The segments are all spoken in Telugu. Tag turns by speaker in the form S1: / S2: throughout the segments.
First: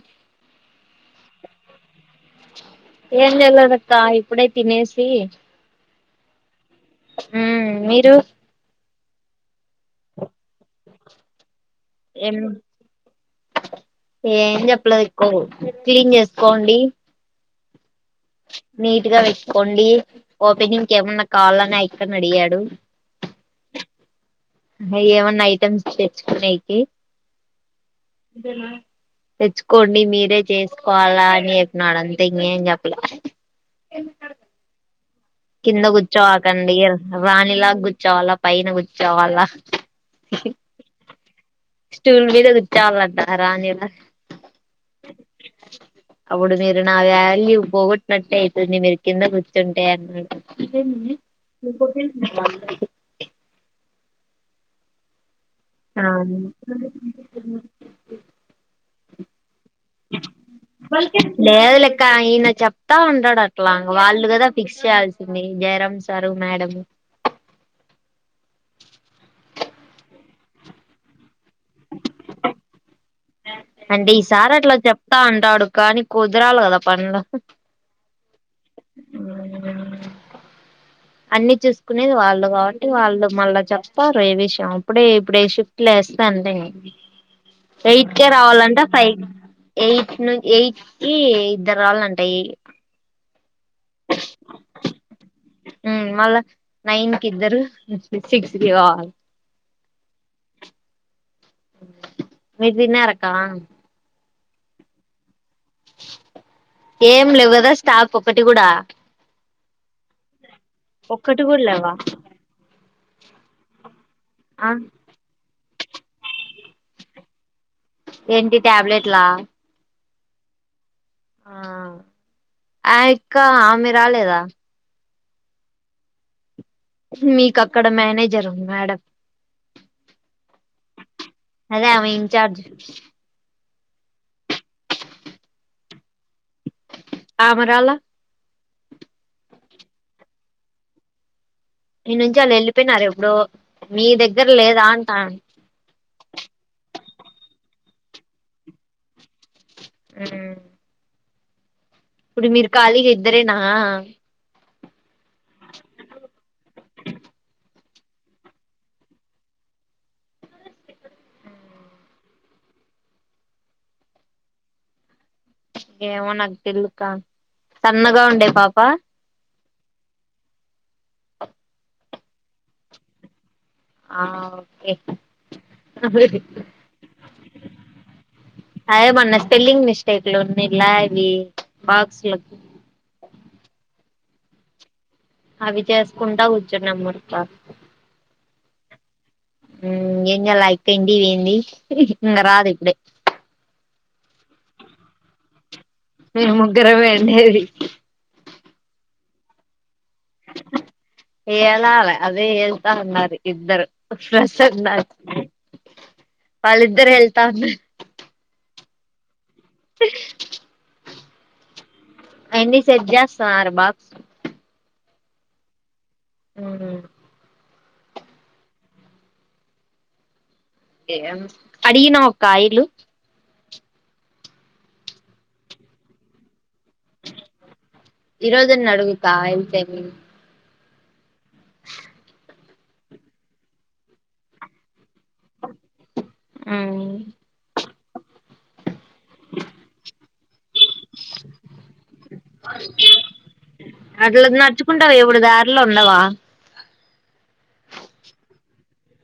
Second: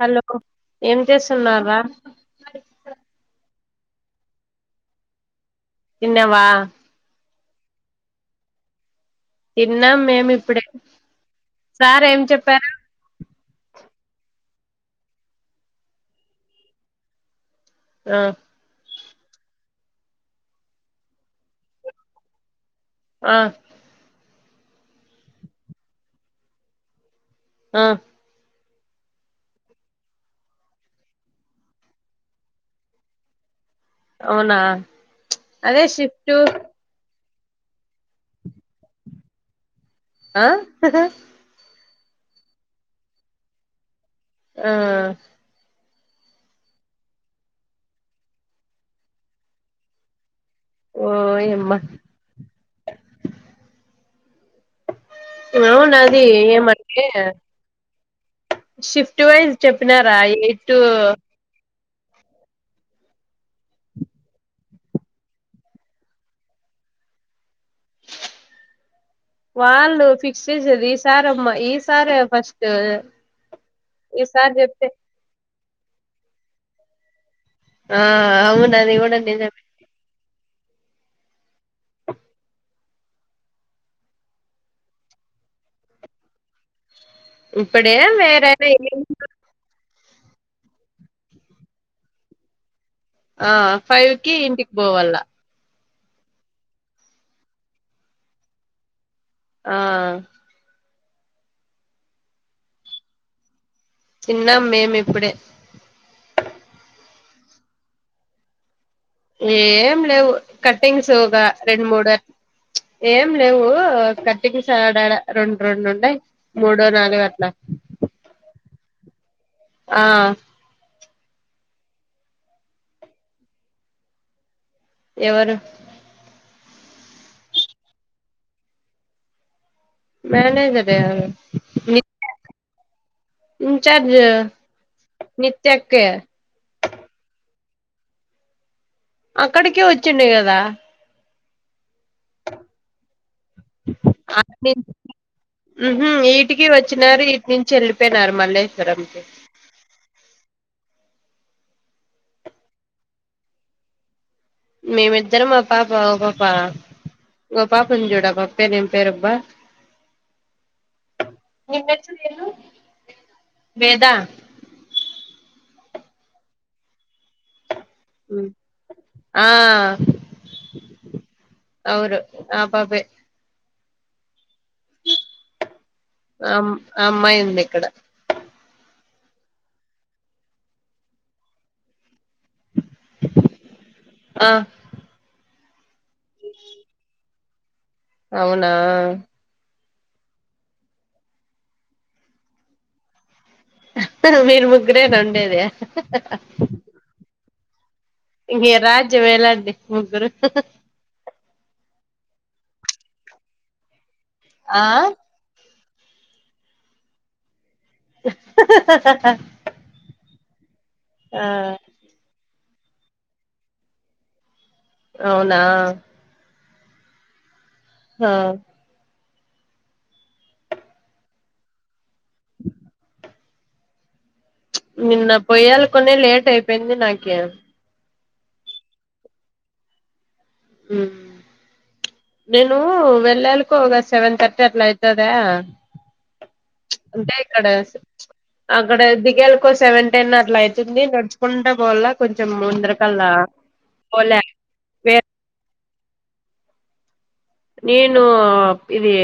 S1: హలో ఏం చేస్తున్నవ్ రా
S2: అక్క ఇప్పుడే తినేసి
S1: తిన్నావా
S2: హ మీరు
S1: తిన్నాం మేమిప్పుడే సార్ ఏం చెప్పారు
S2: ల ఎక్కువ క్లీన్ చేసుకోండి
S1: ఆ
S2: నీట్ గా పెట్కోండి ఓపెనింగ్కి ఏమన్నా కావాలా అని ఆ అక్కని అడిగాడు
S1: ఆ
S2: ఏమన్నా ఐటమ్స్ తెచ్చుకున్నాయికి
S1: ఆ
S2: అనా తెచ్చుకోండి మీరే చేసుకోవాలా అని చెప్పినాడు అంతే ఇం అం చెప్పలే
S1: అవునా అదే
S2: కింద
S1: షిఫ్ట్
S2: కూర్చోవాకండి రాణిలాగా కూర్చోవాలా పైన కూర్చోవాలా
S1: ఆ
S2: స్టూల్ మీద చాల అంట రానిలా
S1: ఆ
S2: అప్పుడు మీరు నా వ్యాలీ పోగొట్నట్టటు అవుతుంది మీరు కింద కూర్చుంటాయి అ
S1: ఓయమ్మా
S2: ఇ మ ఆ
S1: అవునది ఏమంటే షిఫ్ట్ వైజ్ చెప్పినారా ఎయి ూ
S2: ఇంకా ఆయన చెప్తా ఉంటాడు అట్లా వాళ్ళు కదా ఫిక్స్ చేయాల్సింది జయరాం సారు మేడ
S1: వాళ్ళు ఫిక్స్ చేసేది ఈ సార్ అమ్మ ఈ సారి ఫస్ట్
S2: అంటే ఈసారి అట్లా చెప్తా అంటాడు కానీ కుదరాలి కదా పనులు
S1: ఆ అవునాది కూడా నిజమే
S2: అన్ని చూసుకునేది వాళ్ళు కాబట్టి వాళ్ళు మళ్ళా చెప్తారు ఏ విషయం ఇప్పుడే షిఫ్ట్ లు లేస్త సండే
S1: ఇప్పుడే
S2: ఎయిట్కే రావాలంటే
S1: వేరైనా
S2: ఫైవ్ ఎయి నువ్ ఎయిట్కి ఇద్దరు రాళ్ళ అంటా ఎయిట్
S1: ఆ ఫైవ్ కి ఇంటికి పోవాల్లా
S2: హ్మ్ మళ్ళా నైన్ కి ఇద్దరు సిక్స్ కి కావాలి
S1: ఆ
S2: మీరు తిన్నారక్క
S1: తిన్నం మేము ఇప్పుడే
S2: ఏం లేవు కదా స్టాక్ ఒకటి కూడా
S1: ఏం లేవు కటింగ్స్ ఒక
S2: ఒక్కటి కూడా
S1: రెండు
S2: లేవా
S1: మూడు చ్ ఏం లేవు కట్టేకి
S2: ఆ
S1: సడాడా రెన్ రెండు ఉండయ్ మూడో నాలుగో అట్లా
S2: ఏంటి ట్యాబ్లెట్లా
S1: ఆ
S2: ఆమ్ ఆయక్క ఆమె రాలేదా
S1: ఎవరు
S2: మీకు అక్కడ మేనేజర్ ఉంది మేడం
S1: మేలే కదా
S2: అదే ఆమె ఇన్చార్జ్
S1: ఇన్చార్జ్ నిత్య అక్కే
S2: ఆమె రాలా
S1: అక్కడకే వచ్చిండ్య కదా
S2: ఈ నుంచి వాళ్ళు వెళ్ళిపోయినారు ఎప్పుడో మీ దగ్గర లేదా అంటా.
S1: హ్మ్ హు వీటికి వచ్చినారు వీటి నుంచి వెళ్ళిపోయినారు మల్లేశ్వరం కి
S2: హ్మ్ ఇప్పుడు మీరు ఖాళీగా ఇద్దరేనా
S1: మేమిద్దరం ఓహ్ పాప ఓ పాప ఓ పాప ఉంది చూడు ఆ పాప పేరు ఏం పేరబ్బా [inaudible] వేద
S2: ఏమో నాకు తెలుదుకా సన్నగా
S1: ఉమ్
S2: ఉండే పాప
S1: ఆ అవును ఆ పాపే
S2: ఆ ఓకే
S1: ఆమ్ అమ్మాయి ఉంది ఇక్కడ
S2: అదే మొన్నా స్పెల్లింగ్ మిస్టేక్లు ఉన్ని ఉండలా ఇవి బాక్స్ లకు
S1: ఆ
S2: అవి చేసుకుంటా కూర్చున్నాము నవ్వుతా
S1: అవునా
S2: హ్మ్ ఏం చేయల్లా ఆయక్క ఇంటికి పోయింది ఇంకా రాదు ఇప్పుడే
S1: మీరు ముగ్గురేనా ఉండేది
S2: మేము ముగ్గురమే ఉండేది
S1: ఇగ రాజ్యమేలండి ముగ్గురు హ్మ్ హు
S2: ఏలాల అదే ఎళ్తా అన్నారు ఇద్దరు ఫ్రెష్
S1: ఆ
S2: అవుతున్నారు ఇద్దరు వాళ్లిద్దరు ఎల్తా అన్నారు
S1: హ హ హ హ ఆ
S2: ఆయన్ని సెట్ చేస్తానారు బాక్స్
S1: అవునా
S2: ఉ
S1: హా
S2: అడిగినా ఒక కాయలు
S1: నిన్న పోయ్యాలి కొన్ని లేట్ అయిపోయింది నాకే
S2: ఈ రోజని అడుగుతా వెళ్తేామి
S1: ఉ నేను వెళ్ళాలకో ఒక సెవెన్ థర్టీ అట్లా అవుతుదా ంటే ఇక్కడ అక్కడ దిగలకో సెవెన్ టెన్ అట్లా అవుతుంది నడుచుకుంట పోల్ల కొంచెం ముందరికల్లా
S2: అట్ల నడుచ్చుకుంటావా ఎప్పుడు దారిలో ఉండవా
S1: నేను ఇదది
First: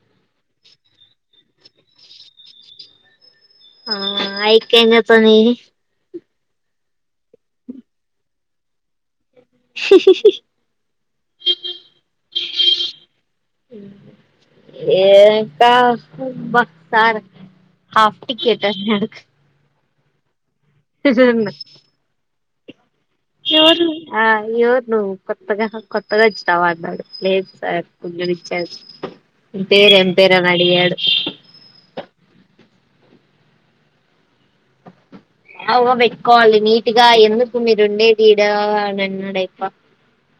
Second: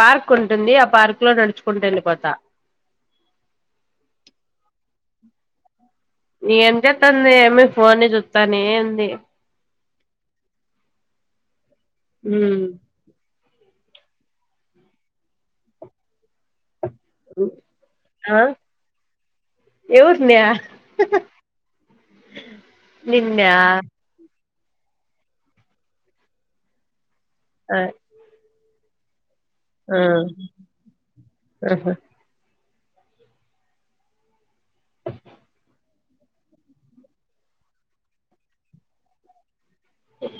S1: పార్క్ ఉంటుంది ఆ పార్క్ లో నడుచుకుంటా వెళ్ళడిపోత
S2: ఆ ఐ కంగాతని
S1: ఏం చేస్తాంది ఏమి ఫోన్ని చూస్తాను ఏంది
S2: స
S1: హ
S2: ఏకా సార్ హాఫ్ టికెట్ అ
S1: ఎవజ నయా నిన్న
S2: అయ్యోరు నువ్వు కొత్తగా కొత్తగా ఇచ్చినావా అన్నాడు లేదు
S1: ఆ
S2: సార్ కొం ఇచ్చ పేరు
S1: ఆ
S2: ఎం పేరు అని అడిగాడు
S1: ఆహా
S2: ఎకువ పెట్టుకోవాలి నీట్ గా ఎందుకు మీరు ఉండే తడా అని అన్నాడైప్ప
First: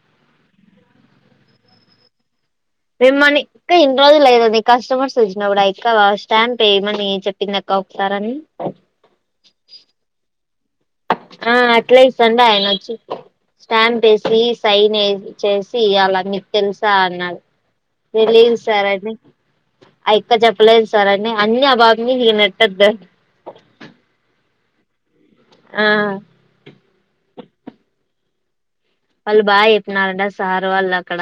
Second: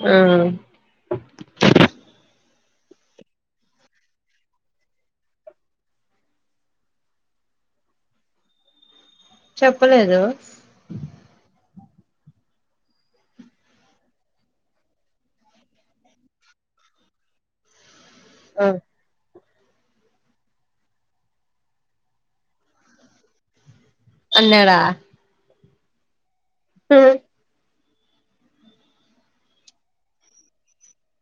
S1: ఆ
S2: మిమ్మని ఇంకా ఇన్ని రోజులు లేదుం కస్టమర్స్ వచ్చినా కూడా ఇంకా స్టాంప్ వేయమని చెప్పింది కౌపుతారాని
S1: చెప్పలేదు
S2: అట్లా సంండయ నుచ్చ స్టాంప్ వేసి సైన్ చేసి అలా మీకు తెలుసా అన్నారు తె లేదు
S1: ఆ
S2: సార అండి ఇక్క చెప్పలేదు సార్ అని అన్ని ఆ బాబ మీ నెట్టదు
S1: పన్నడ
S2: ఆ
S1: హ
S2: వాళ్ళు బాగా చెప్పినారంట సార్ వాళ్ళు అక్కడ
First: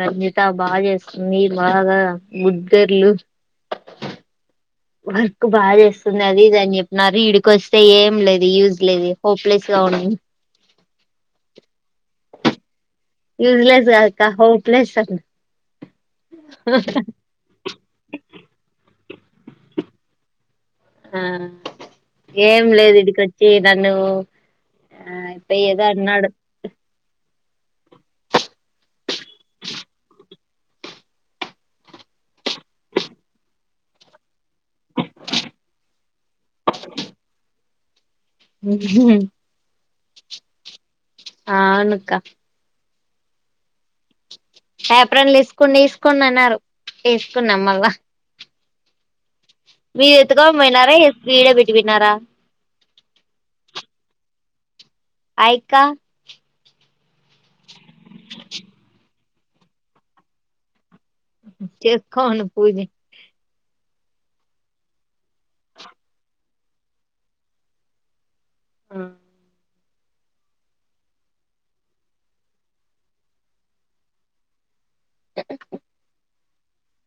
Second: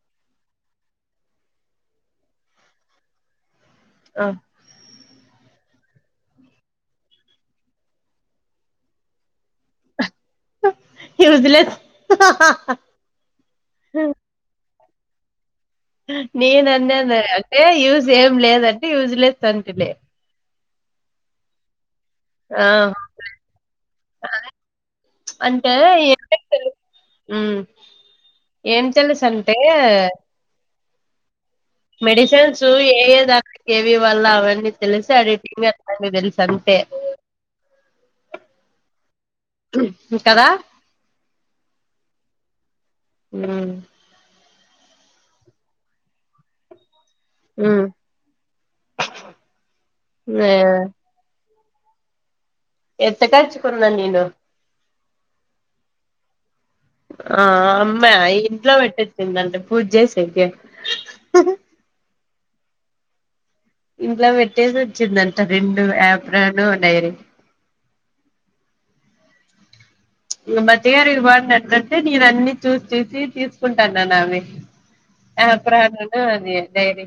S2: రంజిత బాగా చేస్తుంది బాగా ముద్దర్లు
S1: ఆ
S2: వర్క్ బాగా చేస్తుంది అది ఇదిని చెప్పినారు ఇడికి వస్తే ఏం లేదు యూజ్ లేదు హోప్లెస్ గా ఉ
S1: యూజ్లెస్
S2: యూజ్లెస్ కాదుక హోప్లెస్ అది
S1: నేన అన్నా అంటే యూజ్ ఏం లేదంటే యూజ్లెస్ అంటలే
S2: ఆ ఏం
S1: ఆ
S2: లేదు ఇడికిచ్చి నన్ను ఆ ఇప్ప
S1: అంటే
S2: ఏదో అన్నాడు
S1: ఎారు ఉ ఏం తెలుసు అంటే మెడిసిన్స్ ఏ ఏ దా ఏవి వాళ్ళ అవన్నీ తెలిసి అ తెలుసి అంతే అ కదా
S2: ఆ అవునుక్క
S1: అ
S2: పేపరన్లు తీసుకుని తీసుకని అన్నారు తీసుకున్నాం
S1: ఉమ్,
S2: మళ్ళా మీ ఎతగా
S1: ఆ
S2: వినారా ఎ విడ బటి వినారా
S1: ఎంత ఖర్చుకురు న నిను
S2: యక్క
S1: ఆ అమ్మా ఇంట్లో పెట్టటిచ్చిందండి పూజ చే సరిగ్గ
S2: చెక్కను పూజ
S1: ఇంట్లో పెట్టేసి వచ్చిందంట రెండు యాప్రాలు ఉన్నాయి ర
S2: ఆ
S1: ఈ మతిగారు ఇది బడినట్ంటే నేను అన్ని చూసి చూసి తీసుకుంటాన్నాను అవి ఆ ప్రను అది డైరి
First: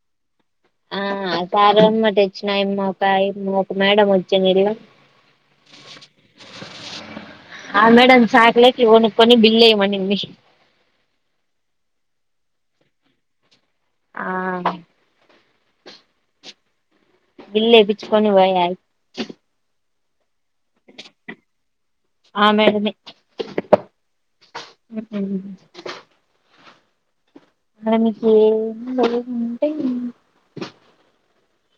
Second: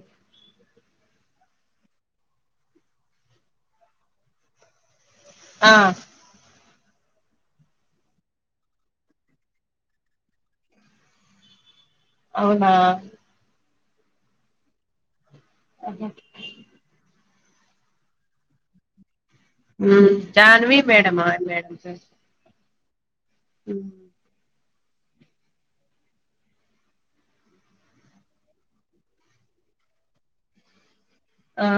S2: ఆ సారు అమ్మ తెచ్చిన అమ్మక అమ్మ ఒక మేడం వచ్చనిల్ల
S1: ఆ
S2: ఆ మేడ సాక్లేకి ఓను కొని బిల్ళ మనీ
S1: అవునా
S2: ఆ
S1: అ
S2: బిల్లే వేయించుకోని వారు
S1: జాహన్వీ మేడంమ్ మేడ
S2: ఆ
S1: ఉ
S2: ఉ అలా మీకు ఏ ఉంటా
S1: ఆ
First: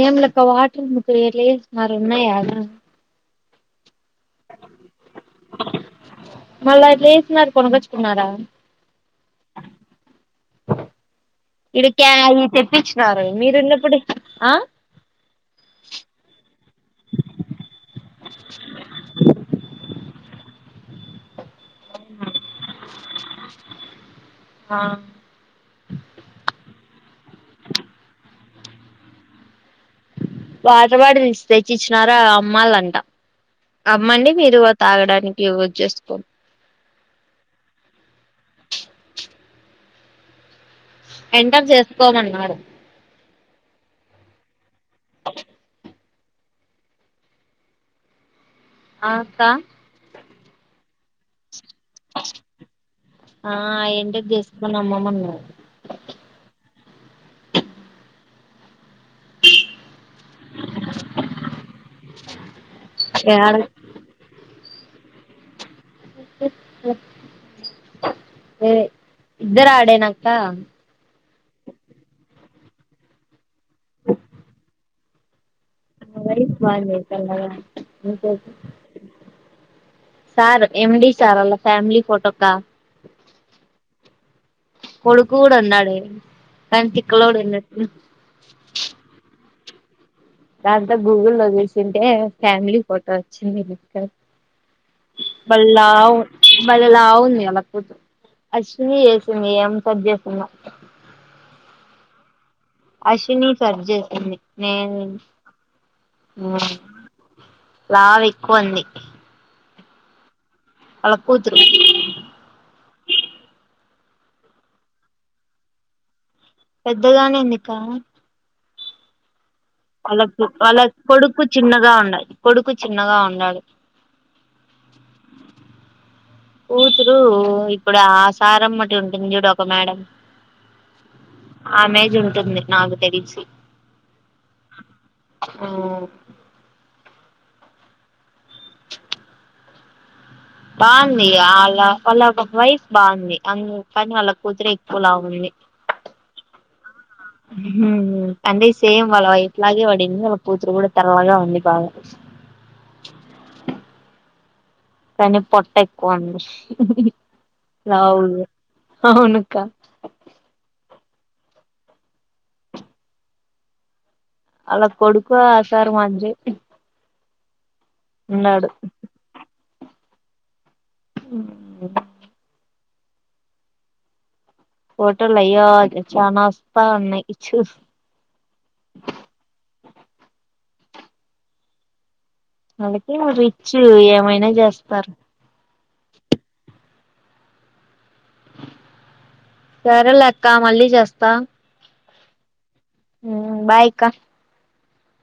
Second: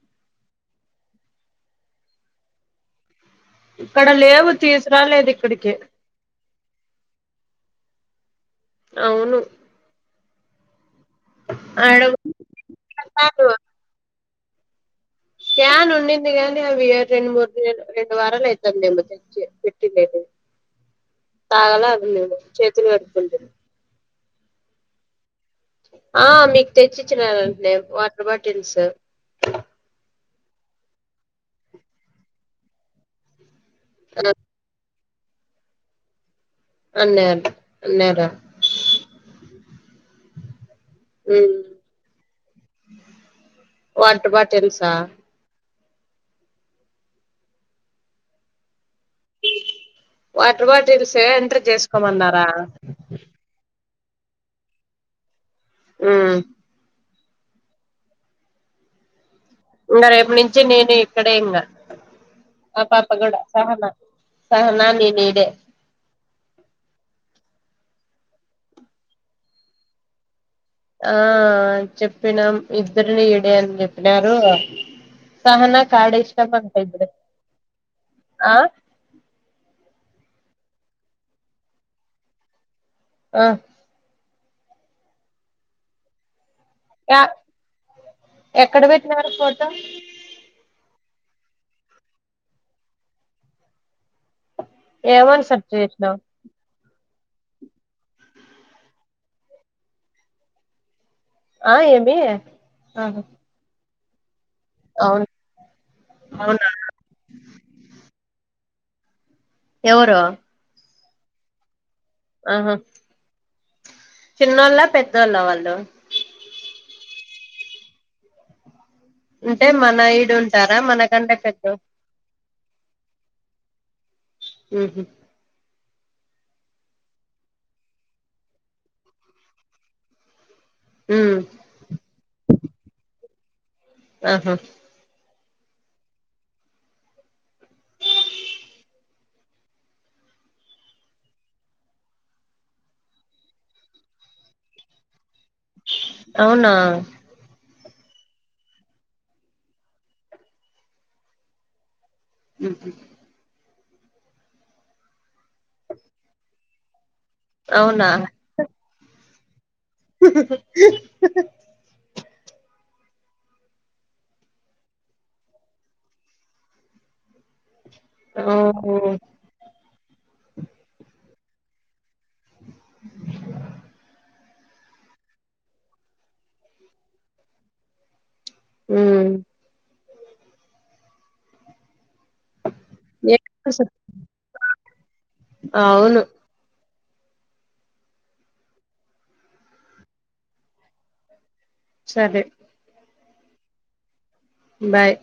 S2: ఏంలక్క వాటర్ ముకులి మారున్నా ద
S1: ఇక్కడ లేవు తీసురాలేదు ఇక్కడికి
S2: మళ్ళా లేస్తున్నారు కొనగచ్చుకున్నారా
S1: అవును ఆడ
S2: ఇడికి అ తెప్పించినారు
S1: రకాలు
S2: మీరున్నప్పుడు ఆ
S1: క్యాన్ ఉండింది గానీ అవి రెండు మూర్ రెండు వారాల అవుతుది న మ పెట్టి తాగాల అదిలే చేతులు కడుతు
S2: ఆ
S1: ఆ స [unintelligible]
S2: వాటర్ బాటిల్ తెచ్చి ఇచ్చినారా అమ్మళంట అమ్మండి
S1: అన్నారు
S2: మీరు తాగడానికి యూజ్ చేసుకో
S1: అన్నే అన్నేరా
S2: ఎంటర్ చేసుకోమన్నారు
S1: వాటర్ బాటిల్స్ హా
S2: ఆ సా
S1: వాటర్ బాటిల్స్ ఏ ఎంటర్ చేసుకోమన్నారా
S2: చేసుమని అమ్మమన్నారు
S1: ఉం ఇంకా రేపు నుంచి నేను ఇక్కడే ఇంకా ఆ పాప కూడా
S2: యాడ
S1: సరేనా సహనా ననిడ [unintelligible]
S2: ఇద్దరు ఆడేనక్క
S1: ఆ చెప్పినాం ఇద్దరుని ఈడే అని చెప్పినారు సహనా కార్డ ఇష్ట
S2: వయసు బాగుంది
S1: బంతాే
S2: తెల్లగా ఇంకోటి
S1: ఆ [unintelligible]
S2: సార్ ఎమ్ డి సార్ వాళ్ల ఫ్యామిలీ ఫోటోకా
S1: ఆ
S2: కొడుకుకూడా ఉన్నాడే కానీ
S1: ఆ
S2: తిక్కలోడు ఉన్నట్టు
S1: ఎక్కడ పెట్టినారు ఫోటో
S2: అంతా గూగుల్లో లో చూసింటే ఫ్యామిలీ ఫోటో వచ్చింది మీకా
S1: ఏమని సెర్చ్ చేసినావు
S2: బళ్లావు బల్ల ళ్లావు కపోతు అశని చేసింది ఏం సది చేస్తుంద [unintelligible]
S1: ఆ ఏమి ఆహా
S2: అశ్విని సరి చేసింది నేను
S1: అవును అవునా
S2: లావు ఎక్కువ ఉంది
S1: ఎవరు
S2: వాళ్ల కూతురు
S1: ఆహా చిన్నోళ్ళ పెద్దోళ్ళ వాళ్ళు
S2: పెద్దగానే ఎందిక
S1: అంటే మన
S2: వాళ్ళ
S1: ఈడు ఉంటారా
S2: వాళ్ళ
S1: మనకంటే
S2: కొడుకు
S1: పెద్ద
S2: చిన్నగా ఉండాలి కొడుకు చిన్నగా ఉండాడు
S1: ఆహ
S2: కూతురు ఇప్పుడు ఆ సారంమ్మటి ఉంటుంది చూడు ఒక మేడం
S1: ఉ
S2: ఆమె ఏజ్ ఉంటుంది నాకు తెలిసి
S1: ఆహా
S2: ఉం బాగుంది వాళ్ళ వాళ్ళ వైఫ్ బాగుంది అందు కాని వాళ్ళ కుతురే ఎక్కువ లావు ఉంది
S1: అవునా
S2: అంటే సేమ్ వాళ్ళ వైఫ్ లాగే వాడింది వాళ్ళ కూతురు కూడా తెల్లాగా ఉంది బాగ
S1: ఉ హమ్
S2: కానీ పొట్ట ఎక్కువంది
S1: అవునా
S2: లావు అవును అలా కొడుకు ఆసారుమాజ [unintelligible]
S1: ఓహో
S2: ఫటలయ చ న వస్తా ఉన్నాయి [unintelligible]
S1: ఉం
S2: అళ్లాకిమో రిచ్ ఏమైనా చేస్తారు
S1: అవును
S2: సరేలే అక్క మళ్ళీ చేస్తా
S1: సరే
S2: బాయ్ ఇకా
S1: బాయ్